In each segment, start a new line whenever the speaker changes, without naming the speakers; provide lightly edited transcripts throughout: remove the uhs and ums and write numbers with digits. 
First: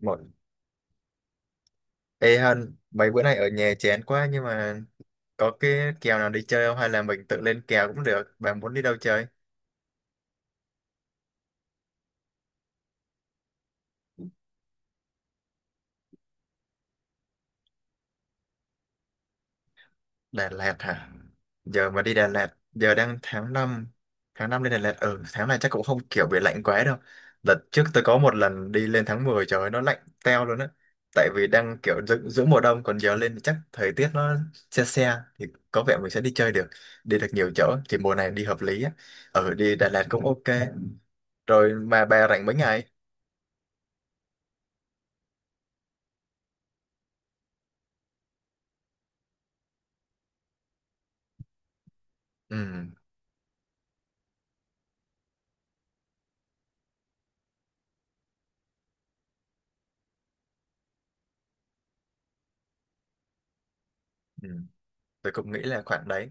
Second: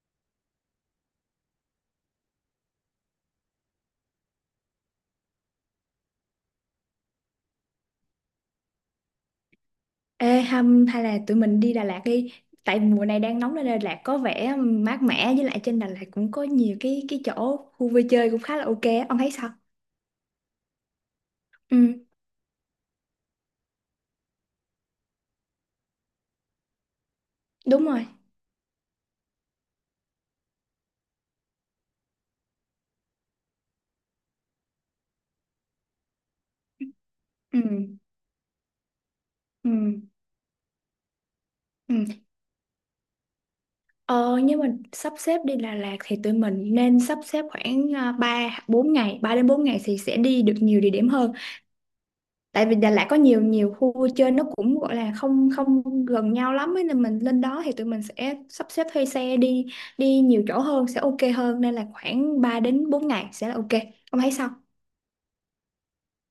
Một. Ê Hân, mấy bữa nay ở nhà chán quá nhưng mà có cái kèo nào đi chơi không hay là mình tự lên kèo cũng được. Bạn muốn đi đâu chơi?
Ê hâm hay là tụi mình đi Đà Lạt đi. Tại mùa này đang nóng nên Đà Lạt có vẻ mát mẻ. Với lại trên Đà Lạt cũng có nhiều cái chỗ khu vui chơi cũng khá là ok á. Ông thấy sao?
Đà Lạt hả? Giờ
Ừ,
mà đi Đà Lạt, giờ đang tháng 5, tháng 5 lên Đà Lạt, ừ, tháng này chắc cũng không kiểu bị lạnh quá đâu. Đợt trước
đúng
tôi
rồi.
có một lần đi lên tháng 10 trời ơi, nó lạnh teo luôn á. Tại vì đang kiểu giữa mùa đông còn giờ lên thì chắc thời tiết nó se se thì có vẻ mình sẽ đi chơi được, đi được nhiều
Ừ,
chỗ thì mùa này đi hợp lý á. Ừ,
ừ,
đi Đà Lạt cũng ok. Rồi
ừ.
mà bà rảnh mấy ngày?
Ờ nhưng mà sắp xếp đi Đà Lạt thì tụi mình nên sắp xếp khoảng 3 4 ngày, 3 đến 4 ngày thì sẽ đi được nhiều địa điểm hơn,
Ừ,
tại vì Đà Lạt có nhiều nhiều khu vui chơi nó cũng gọi là không không gần nhau lắm ấy, nên mình lên đó thì tụi mình sẽ sắp xếp thuê xe đi, đi nhiều chỗ hơn sẽ ok hơn, nên là khoảng 3 đến 4 ngày sẽ là ok. Ông thấy
ừ.
sao?
Tôi cũng nghĩ là khoảng đấy.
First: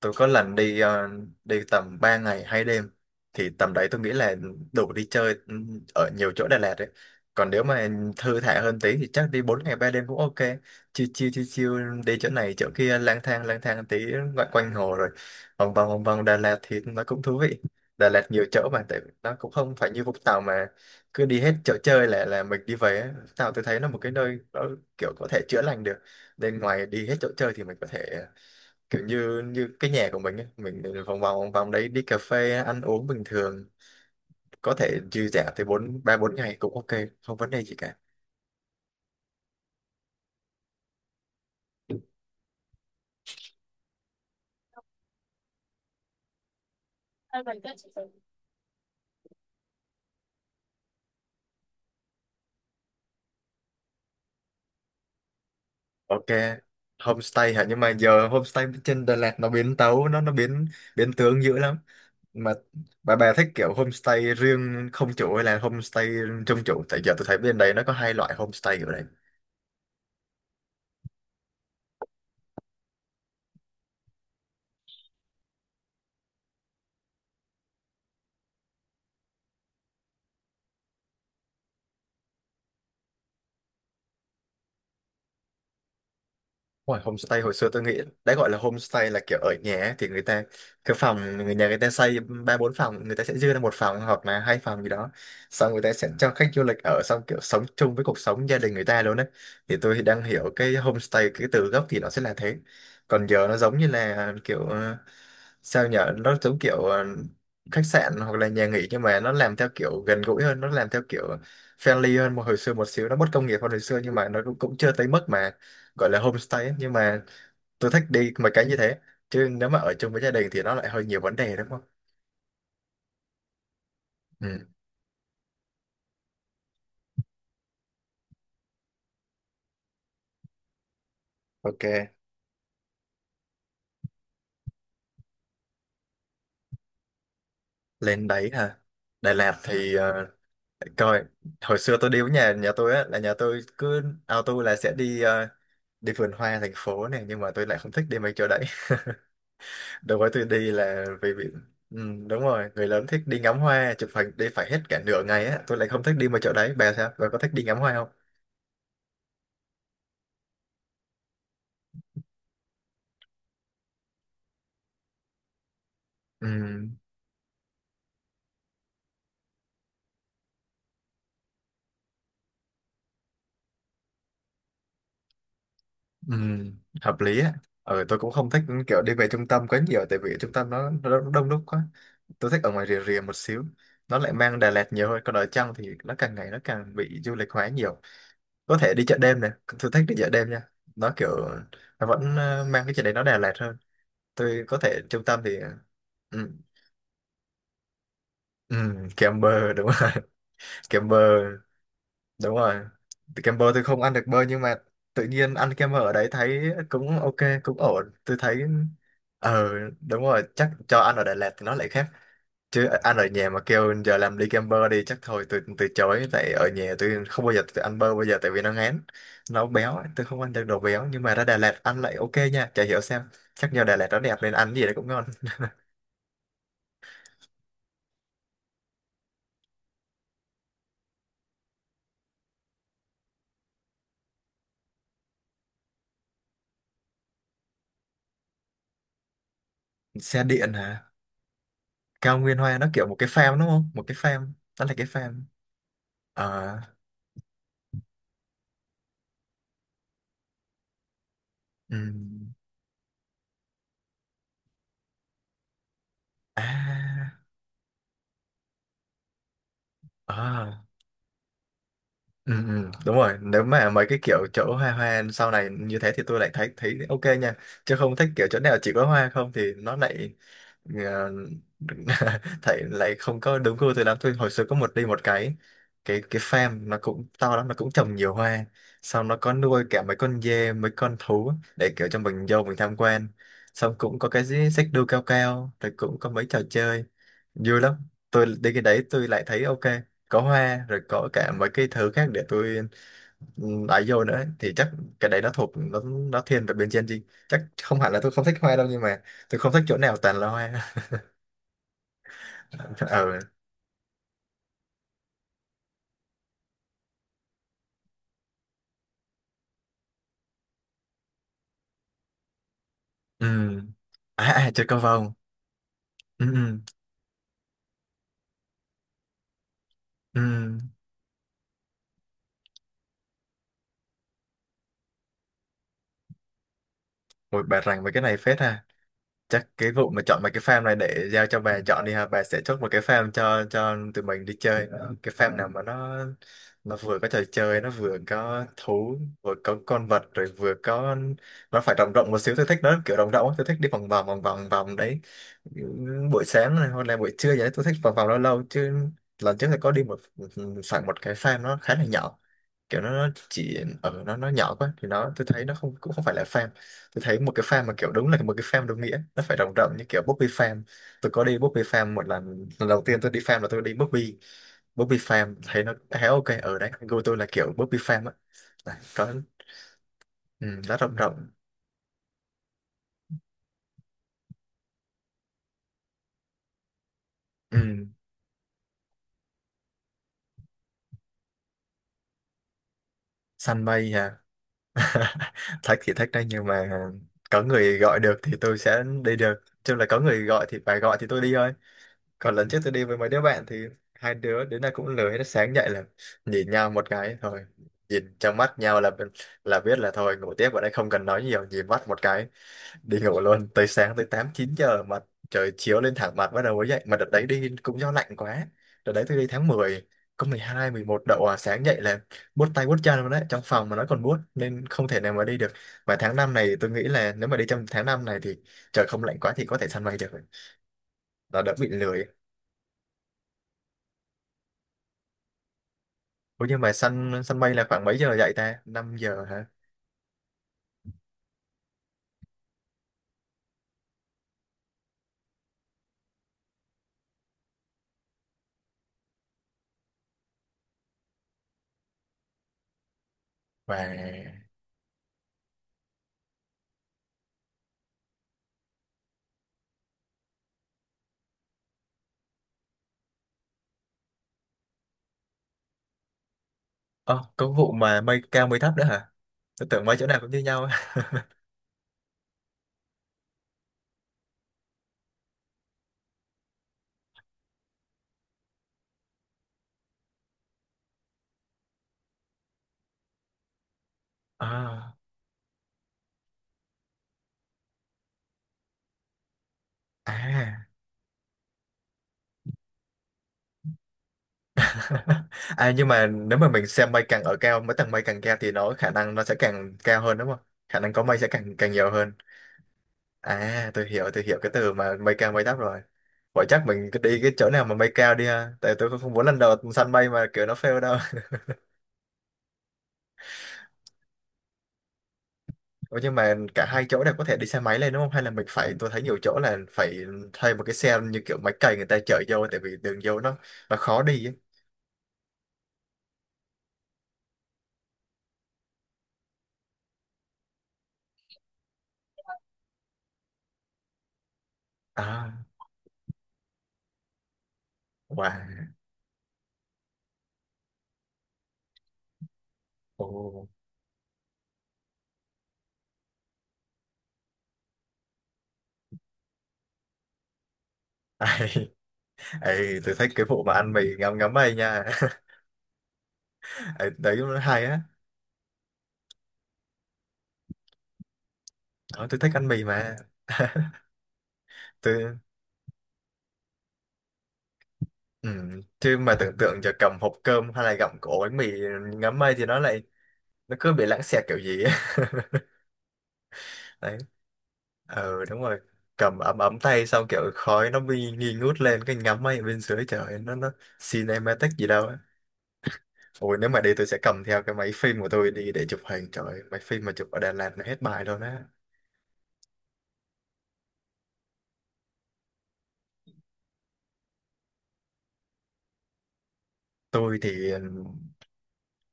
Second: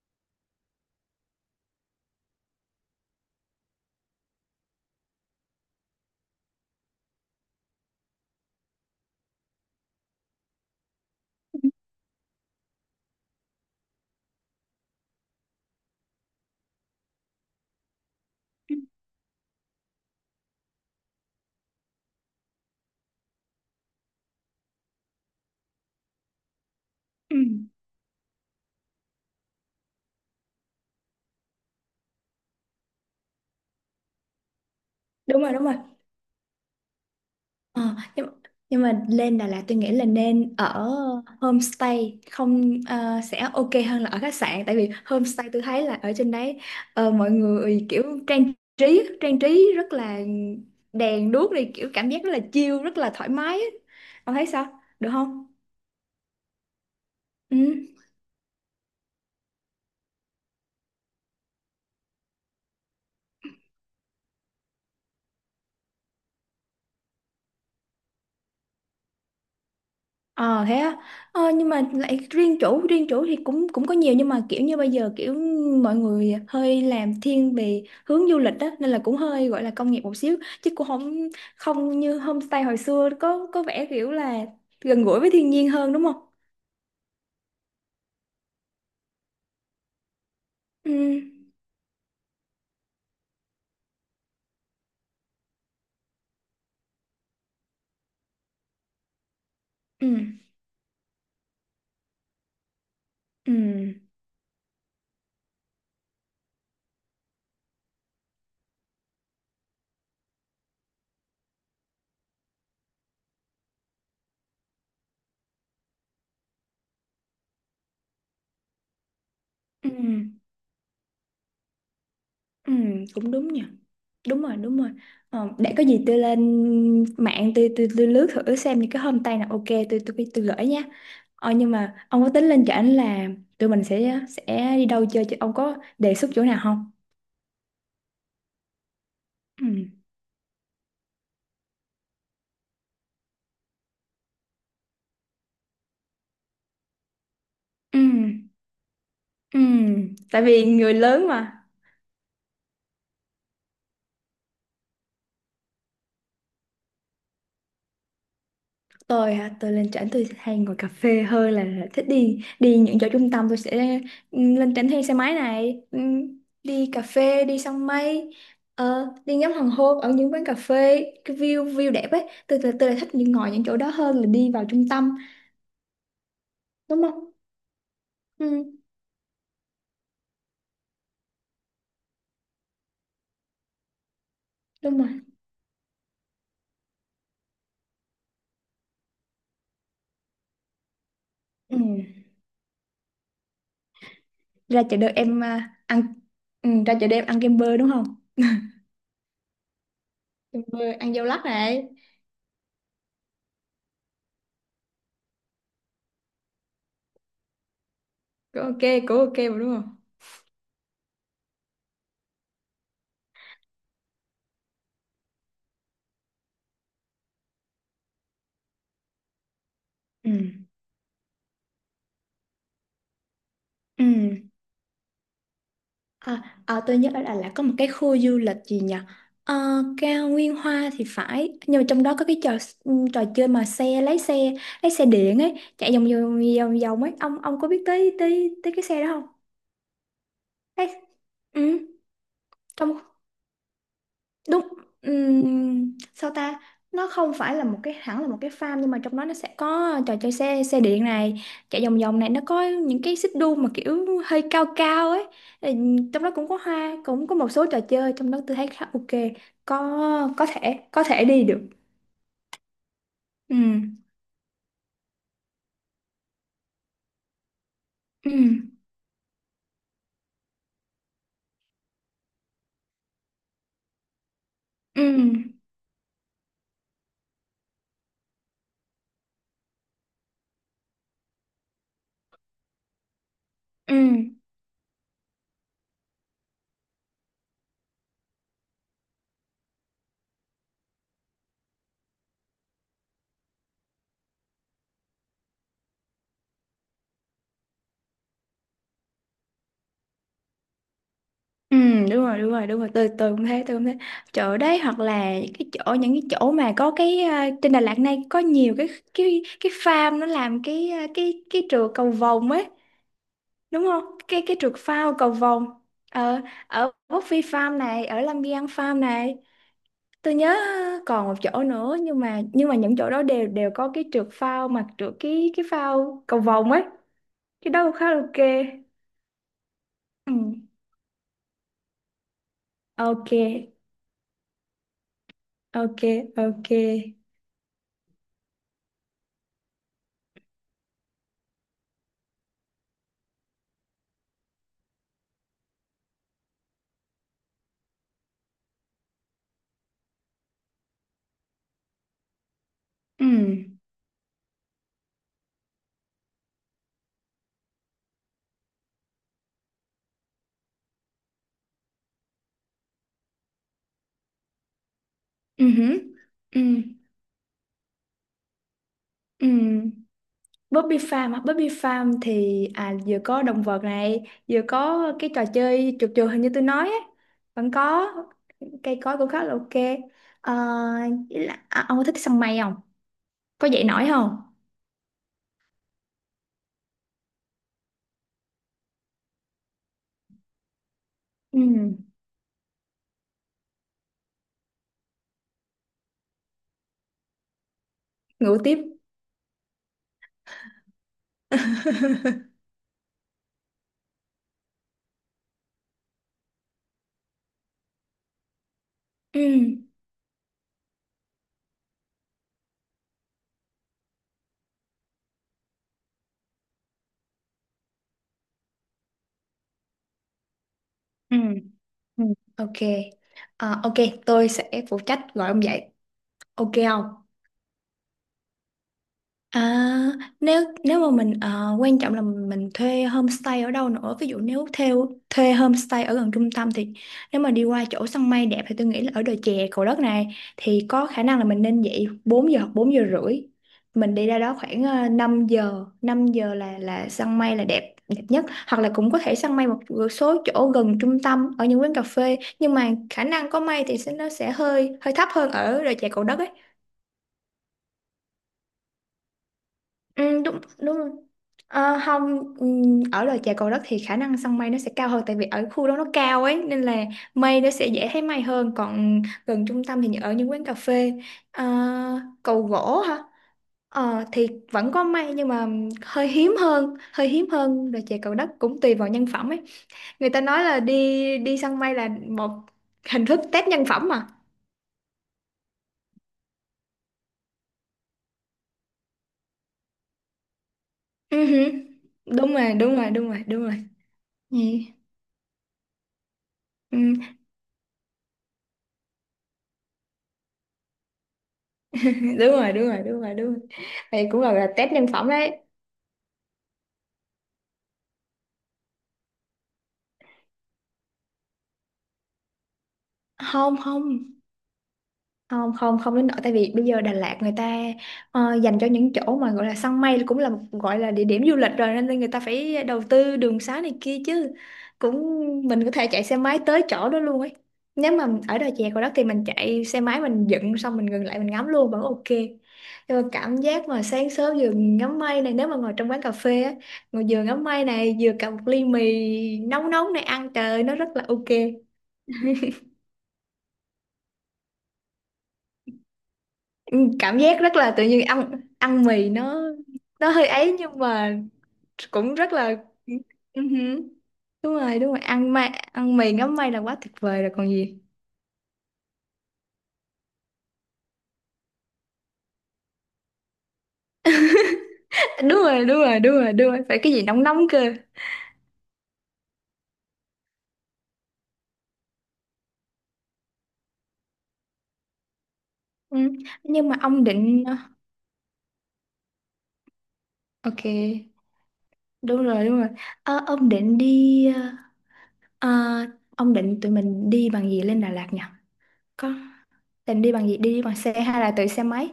Tôi có lần đi đi tầm 3 ngày 2 đêm thì tầm đấy tôi nghĩ là đủ đi chơi, ừ, ở nhiều chỗ Đà Lạt đấy. Còn nếu mà thư thả hơn tí thì chắc đi 4 ngày 3 đêm cũng ok, chill chill chill
Ừ,
chill, đi chỗ này chỗ kia, lang thang tí, ngoại quanh hồ rồi vòng vòng vòng vòng Đà Lạt thì nó cũng thú vị. Đà Lạt nhiều chỗ
ừ,
mà tại nó cũng không phải như Vũng Tàu mà cứ đi hết chỗ chơi là mình đi về á. Vũng Tàu tôi thấy nó một cái nơi nó kiểu có thể chữa lành được nên ngoài đi hết chỗ
ừ.
chơi thì mình có thể kiểu như như cái nhà của mình ấy, mình vòng vòng vòng vòng đấy đi cà phê ăn uống bình thường, có thể dư
Đúng
giả
rồi, đúng
tới
rồi.
bốn ba bốn ngày cũng ok, không vấn đề gì cả.
Ờ, nhưng mà lên Đà Lạt tôi nghĩ là nên ở homestay không sẽ ok hơn là ở khách sạn, tại vì homestay tôi thấy là ở trên đấy mọi người kiểu trang trí rất là đèn đuốc này, kiểu cảm giác rất là chill rất là thoải mái á. Ông thấy sao, được không?
Ok, homestay
Ừ.
hả, nhưng mà giờ homestay trên Đà Lạt nó biến tấu, nó biến biến tướng dữ lắm. Mà bà thích kiểu homestay riêng không chủ hay là homestay trong chủ, tại giờ tôi thấy bên đây nó có hai loại homestay ở đây.
Ờ thế á. Nhưng mà lại riêng chủ, riêng chủ thì cũng cũng có nhiều, nhưng mà kiểu như bây giờ kiểu mọi người hơi làm thiên về hướng du lịch đó nên là cũng hơi gọi là công nghiệp một xíu, chứ cũng không, không như homestay hồi xưa có vẻ kiểu là gần gũi với thiên nhiên hơn, đúng không?
Ngoài homestay hồi xưa tôi nghĩ đã gọi là homestay là kiểu ở nhà ấy, thì người ta
Ừ,
cái phòng người nhà, người ta xây ba bốn phòng, người ta sẽ dư ra một phòng hoặc là hai phòng gì đó, xong người ta sẽ cho khách du lịch ở, xong kiểu sống chung với cuộc sống gia đình người ta luôn đấy. Thì tôi
ừ,
đang hiểu cái homestay cái từ gốc thì nó sẽ là thế. Còn giờ
ừ,
nó giống như là kiểu sao nhở, nó giống kiểu khách sạn hoặc là nhà nghỉ nhưng mà nó làm theo kiểu gần gũi hơn, nó làm theo kiểu friendly hơn một hồi xưa một xíu, nó bất công nghiệp hơn hồi xưa nhưng mà nó cũng, cũng chưa tới mức mà gọi là homestay ấy, nhưng mà tôi thích đi mấy cái như thế, chứ nếu mà
ừ.
ở chung với gia đình thì nó lại hơi nhiều vấn đề đúng không.
Ừ, cũng đúng nhỉ. Đúng rồi,
Ừ.
đúng rồi. Ờ, để có gì tôi lên mạng tôi lướt thử xem những cái homestay nào ok tôi gửi nha. Ờ, nhưng
Ok,
mà ông có tính lên cho trển là tụi mình sẽ đi đâu chơi chứ, ông có đề xuất chỗ nào không?
lên đấy hả, Đà Lạt
Ừ.
thì để coi, hồi xưa tôi đi với nhà nhà tôi á, là nhà tôi cứ auto là sẽ đi đi vườn hoa thành phố này nhưng mà tôi lại không
Ừ.
thích đi mấy chỗ đấy.
Ừ.
Đối với
Tại
tôi
vì
đi
người
là
lớn
vì bị,
mà.
ừ, đúng rồi, người lớn thích đi ngắm hoa chụp hình đi phải hết cả nửa ngày á, tôi lại không thích đi mấy chỗ đấy. Bà sao, bà có thích đi ngắm hoa không?
Tôi hả, tôi lên trển tôi hay ngồi cà phê hơn là thích đi, đi những chỗ trung tâm. Tôi sẽ lên trển thuê xe máy này,
Ừ.
đi cà phê, đi săn mây, đi ngắm hoàng hôn ở những quán cà phê cái view view đẹp ấy. Tôi lại thích những ngồi những chỗ đó hơn là đi vào trung tâm,
Ừ,
đúng
hợp
không?
lý á. Ừ, tôi cũng
Ừ,
không thích kiểu đi về trung tâm quá nhiều tại vì ở trung tâm nó đông đúc quá. Tôi thích ở ngoài rìa rìa một xíu. Nó lại mang Đà Lạt
đúng
nhiều
rồi.
hơn. Còn ở trong thì nó càng ngày nó càng bị du lịch hóa nhiều. Có thể đi chợ đêm này. Tôi thích đi chợ đêm nha. Nó kiểu
Ừ.
nó vẫn mang cái chợ đấy nó Đà Lạt hơn. Tôi có
Ra chợ
thể
đêm
trung tâm
em
thì,
à, ăn
ừ,
ra chợ đêm ăn kem bơ đúng không,
ừ, kem bơ đúng rồi.
kem bơ
Kem
ăn
bơ
dâu lắc này,
đúng rồi. Thì kem bơ tôi không ăn được bơ nhưng mà tự nhiên ăn kem bơ ở đấy thấy cũng ok, cũng ổn tôi thấy.
cũng ok. Cũng ok mà,
Ờ
đúng không?
đúng rồi, chắc cho ăn ở Đà Lạt thì nó lại khác, chứ ăn ở nhà mà kêu giờ làm đi kem bơ đi chắc thôi tôi từ chối, tại ở nhà tôi không bao giờ tôi ăn bơ bây giờ tại vì nó ngán, nó béo ấy, tôi
Ừ.
không ăn được đồ béo nhưng mà ra Đà Lạt ăn lại ok nha, chả hiểu sao, chắc nhờ Đà
Ừ.
Lạt nó đẹp nên ăn gì đấy cũng ngon.
À, à, tôi nhớ ở Đà Lạt có một cái khu du lịch gì nhỉ? Ờ, cao Nguyên Hoa thì phải, nhưng mà trong đó có cái trò, trò chơi mà xe lái xe lái xe điện ấy chạy vòng vòng ấy, ông có biết tới tới tới cái xe đó không?
Xe điện
Ê,
hả?
ừ,
Cao Nguyên Hoa nó
trong,
kiểu một cái farm đúng không, một cái farm,
đúng.
nó là cái farm.
Ừm, sao ta,
Ờ,
nó không phải là một cái, hẳn là một cái farm, nhưng mà trong đó nó sẽ có trò chơi xe xe điện này, chạy vòng vòng này, nó
ừm.
có những cái xích đu mà kiểu hơi cao cao ấy. Trong đó cũng có hoa, cũng có
À,
một số trò chơi, trong đó tôi thấy khá ok. Có, có thể
à,
có thể đi được.
ừ, ừ, đúng rồi.
Ừ,
Nếu mà mấy cái kiểu chỗ hoa hoa sau này như thế thì tôi lại thấy thấy ok nha. Chứ không thích
ừ,
kiểu chỗ nào chỉ có hoa không thì nó lại ờ, thấy lại không có đúng gu tôi lắm. Tôi hồi xưa có một
ừ,
đi một cái farm nó cũng to lắm, nó cũng trồng nhiều hoa. Xong nó có nuôi cả mấy con dê, mấy con thú để kiểu cho mình vô mình tham quan. Xong
ừ.
cũng có cái xích đu cao cao, rồi cũng có mấy trò chơi vui lắm, tôi đi cái đấy tôi lại thấy ok, có hoa rồi có cả mấy cái thứ khác để tôi, ấy vô nữa thì chắc cái đấy nó thuộc nó thiên về bên Gen Z, chắc không hẳn là tôi không thích hoa đâu nhưng mà tôi không thích chỗ nào toàn là hoa.
Ừ, đúng rồi, đúng rồi, đúng rồi, tôi
Ừ,
cũng thế, tôi cũng thế. Chỗ đấy hoặc là cái chỗ, những cái chỗ mà có cái trên Đà Lạt này có nhiều cái farm nó làm cái cái trượt cầu vồng ấy,
ừ,
đúng không, cái
à,
cái
à
trượt
chơi cầu
phao cầu
vồng,
vồng. Ờ,
ừ ừ
ở Quốc Phi Farm này, ở Lâm Biên Farm này, tôi nhớ
ừ.
còn một chỗ nữa, nhưng mà những chỗ đó đều đều có cái trượt phao mà trượt cái phao cầu vồng ấy,
Ôi,
cái
bà
đó cũng
rằng về
khá
cái
là
này
ok.
phết ha, chắc cái vụ mà
Ừ.
chọn mấy cái farm này để giao cho bà chọn đi ha, bà sẽ chốt một cái
Ok,
farm cho tụi mình đi chơi, cái farm nào mà
ok, ok.
nó vừa có trò chơi, nó vừa có thú, vừa có con vật, rồi vừa có, nó phải rộng rộng một xíu, tôi thích nó kiểu rộng rộng á. Tôi thích đi vòng vòng vòng vòng vòng đấy buổi sáng này hoặc là buổi trưa gì đấy, tôi thích vòng vòng lâu lâu. Chứ lần trước thì có đi một, phải một cái farm nó khá là nhỏ, kiểu
Ừ.
nó chỉ ở, nó nhỏ quá thì nó tôi thấy nó không, cũng không phải là farm. Tôi thấy một cái farm mà kiểu đúng là một cái farm đúng nghĩa nó phải rộng rộng như kiểu Bobby Farm. Tôi có đi Bobby Farm một lần, lần đầu tiên tôi đi farm là tôi đi Bobby. Bobby Farm
Ừ,
thấy nó
hử.
khá ok,
Ừ.
ở đấy gu tôi là kiểu Bobby Farm á. Đấy, có,
Ừ.
ừ, nó
Bobby
rộng
Farm á.
rộng.
Bobby Farm thì à, vừa có động vật này, vừa có cái trò chơi trượt trượt hình như tôi nói á, vẫn
Ừ,
có cây cối cũng khá là ok. Ờ, với là, à, ông có thích săn mây không? Có dậy
săn
nổi
mây
không?
à, thách thì thách đấy nhưng mà có người gọi được thì tôi sẽ đi được, chứ là có người gọi thì phải gọi thì tôi đi
Ừ.
thôi. Còn lần trước tôi đi với mấy đứa bạn thì hai đứa đến nay cũng lười hết, sáng dậy là nhìn nhau một cái thôi, nhìn trong
Ngủ tiếp.
mắt nhau là biết là thôi ngủ tiếp, ở đây không cần nói nhiều, nhìn mắt một cái đi ngủ luôn tới sáng, tới 8 9 giờ mà trời chiếu lên thẳng mặt bắt đầu mới dậy, mà đợt đấy đi cũng do lạnh quá. Đợt đấy tôi
Ừ.
đi tháng 10, có 12 11 độ à, sáng dậy là buốt tay buốt chân luôn đấy, trong phòng mà nó còn buốt nên không thể nào mà đi được. Và tháng 5 này tôi nghĩ là nếu mà đi trong tháng 5 này thì trời không lạnh quá thì có thể săn bay được,
Ừ.
nó đỡ bị
Ừ.
lười.
Ok. Ờ, ok, tôi sẽ phụ trách gọi ông dậy.
Ủa
Ok
nhưng mà
không?
săn săn mây là khoảng mấy giờ dậy ta? 5 giờ hả?
À, nếu, nếu mà mình ờ, quan trọng là mình thuê homestay ở đâu nữa. Ví dụ nếu theo thuê homestay ở gần trung tâm thì nếu mà đi qua chỗ săn mây đẹp thì tôi nghĩ là ở đồi chè Cầu Đất này thì có khả năng là mình nên dậy 4 giờ hoặc 4 giờ rưỡi,
Và,
mình đi ra đó khoảng ờ, 5 giờ, 5 giờ là săn mây là đẹp đẹp nhất, hoặc là cũng có thể săn mây một số chỗ gần trung tâm ở những quán cà phê, nhưng mà khả năng có mây thì sẽ nó sẽ hơi hơi thấp hơn ở đồi chè Cầu Đất ấy.
ơ, có vụ mà mây cao mây thấp nữa hả? Tôi tưởng mấy chỗ nào
Ừ,
cũng như
đúng
nhau.
đúng rồi. Ờ, không, ở đồi chè Cầu Đất thì khả năng săn mây nó sẽ cao hơn, tại vì ở khu đó nó cao ấy nên là mây nó sẽ dễ thấy mây hơn, còn gần trung tâm thì ở những quán cà phê. Ờ, cầu gỗ hả. Ờ, thì vẫn có
À.
mây nhưng mà hơi hiếm hơn, hơi hiếm hơn đồi chè Cầu Đất, cũng tùy vào nhân phẩm ấy, người ta nói là
À.
đi, đi săn mây là một hình thức test nhân phẩm mà.
À, nhưng mà nếu mà mình xem mây càng ở cao, mấy tầng mây càng cao thì nó khả năng nó sẽ càng cao hơn đúng không? Khả năng có mây
Ừ
sẽ
hử.
càng càng nhiều hơn.
Đúng rồi, đúng rồi, đúng rồi, đúng rồi.
À, tôi
Ừ.
hiểu cái từ mà mây cao mây thấp rồi. Vậy chắc mình
Ừ.
cứ đi cái chỗ nào mà mây cao đi ha. Tại tôi cũng không muốn lần đầu săn mây mà kiểu nó fail đâu.
Đúng rồi, đúng rồi, đúng rồi, đúng rồi, đây cũng là test nhân phẩm đấy.
Ủa nhưng mà cả hai chỗ đều có thể đi xe máy lên đúng không? Hay là mình phải, tôi thấy nhiều chỗ là phải thuê một cái xe như kiểu máy cày người ta chở vô tại vì đường vô
không
nó
không
khó đi ấy.
không không đến nỗi, tại vì bây giờ Đà Lạt người ta dành cho những chỗ mà gọi là săn mây cũng là một gọi là địa điểm du lịch rồi nên là người ta phải đầu tư đường xá này kia chứ, cũng
À,
mình có thể chạy xe máy tới chỗ đó luôn ấy. Nếu mà ở đò chè
wow.
của đó thì mình chạy xe máy mình dựng xong mình ngừng lại mình ngắm luôn vẫn ok. Nhưng mà cảm
Ồ.
giác mà sáng sớm vừa ngắm mây này, nếu mà ngồi trong quán cà phê á, ngồi vừa ngắm mây này vừa cầm một ly mì nóng nóng này ăn, trời ơi, nó rất là ok.
Ai, ai, tôi thích cái vụ mà ăn mì ngấm ngấm ấy nha.
Ừ,
Ấy, đấy
cảm
nó
giác rất
hay
là
á.
tự nhiên, ăn ăn mì nó hơi ấy nhưng mà
Đó,
cũng
tôi thích
rất
ăn
là.
mì mà.
Ừ hử. Đúng rồi, đúng rồi,
Tôi,
ăn mì ngắm mây là quá tuyệt vời rồi còn gì.
ừ. Chứ mà tưởng tượng giờ cầm hộp cơm hay là gặm cổ bánh mì ngấm mây thì nó lại nó cứ bị lãng xẹt kiểu gì.
Đúng rồi, đúng rồi, đúng rồi, đúng rồi, phải cái
Đấy,
gì nóng nóng cơ.
ừ đúng rồi, cầm ấm ấm tay xong kiểu khói nó bị nghi ngút lên cái ngắm máy ở bên dưới trời ơi, nó cinematic gì đâu á.
Ừ.
Ôi nếu mà
Nhưng
đi
mà
tôi sẽ
ông
cầm theo
định,
cái máy phim của tôi đi để chụp hình, trời ơi, máy phim mà chụp ở Đà Lạt
ok,
là hết bài luôn á.
đúng rồi, đúng rồi. Ờ, ông định đi ờ, ông định tụi mình đi bằng gì lên Đà Lạt nhỉ, có định đi
Tôi
bằng gì,
thì
đi bằng xe hay là tự xe máy?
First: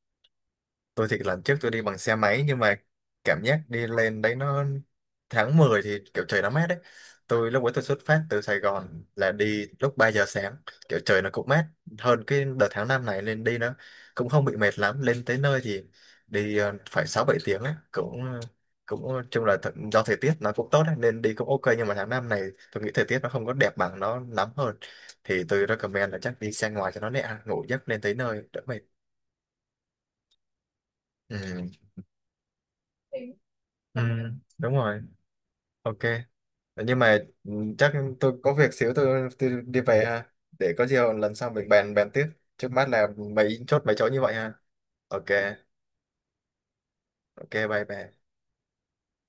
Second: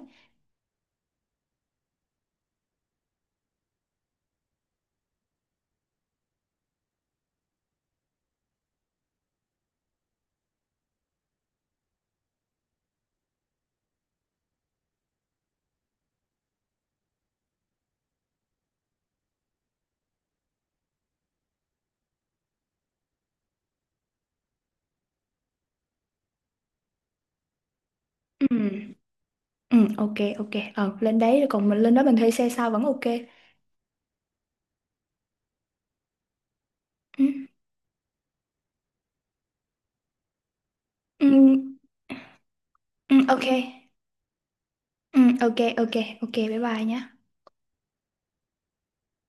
tôi thì lần trước tôi đi bằng xe máy nhưng mà cảm giác đi lên đấy nó, tháng 10 thì kiểu trời nó mát đấy, tôi lúc ấy tôi xuất phát từ Sài Gòn là đi lúc 3 giờ sáng, kiểu trời nó cũng mát hơn cái đợt tháng 5 này lên đi, nó cũng không bị mệt lắm, lên tới nơi thì đi phải 6 7 tiếng ấy, cũng cũng chung là th- do thời tiết nó cũng tốt ấy, nên đi cũng ok nhưng mà tháng 5 này tôi nghĩ thời tiết nó không có đẹp bằng, nó lắm hơn thì tôi recommend là chắc đi xe ngoài cho nó nhẹ ngủ giấc lên tới nơi đỡ mệt.
Ừ, ừ, ok, ok. Ờ lên đấy rồi, còn
Ừ.
mình lên đó mình thuê xe sao vẫn ok.
Ừ, đúng rồi, ok nhưng mà
Ừ,
ừ, chắc tôi có việc xíu tôi đi về ha, để có gì
ừ,
lần sau mình bàn bàn tiếp, trước mắt là
ừ, ok,
mấy chốt mấy chỗ như vậy ha.
ừ,
Ok
ok, ok, ok, bye bye nhé.
ok bye bye.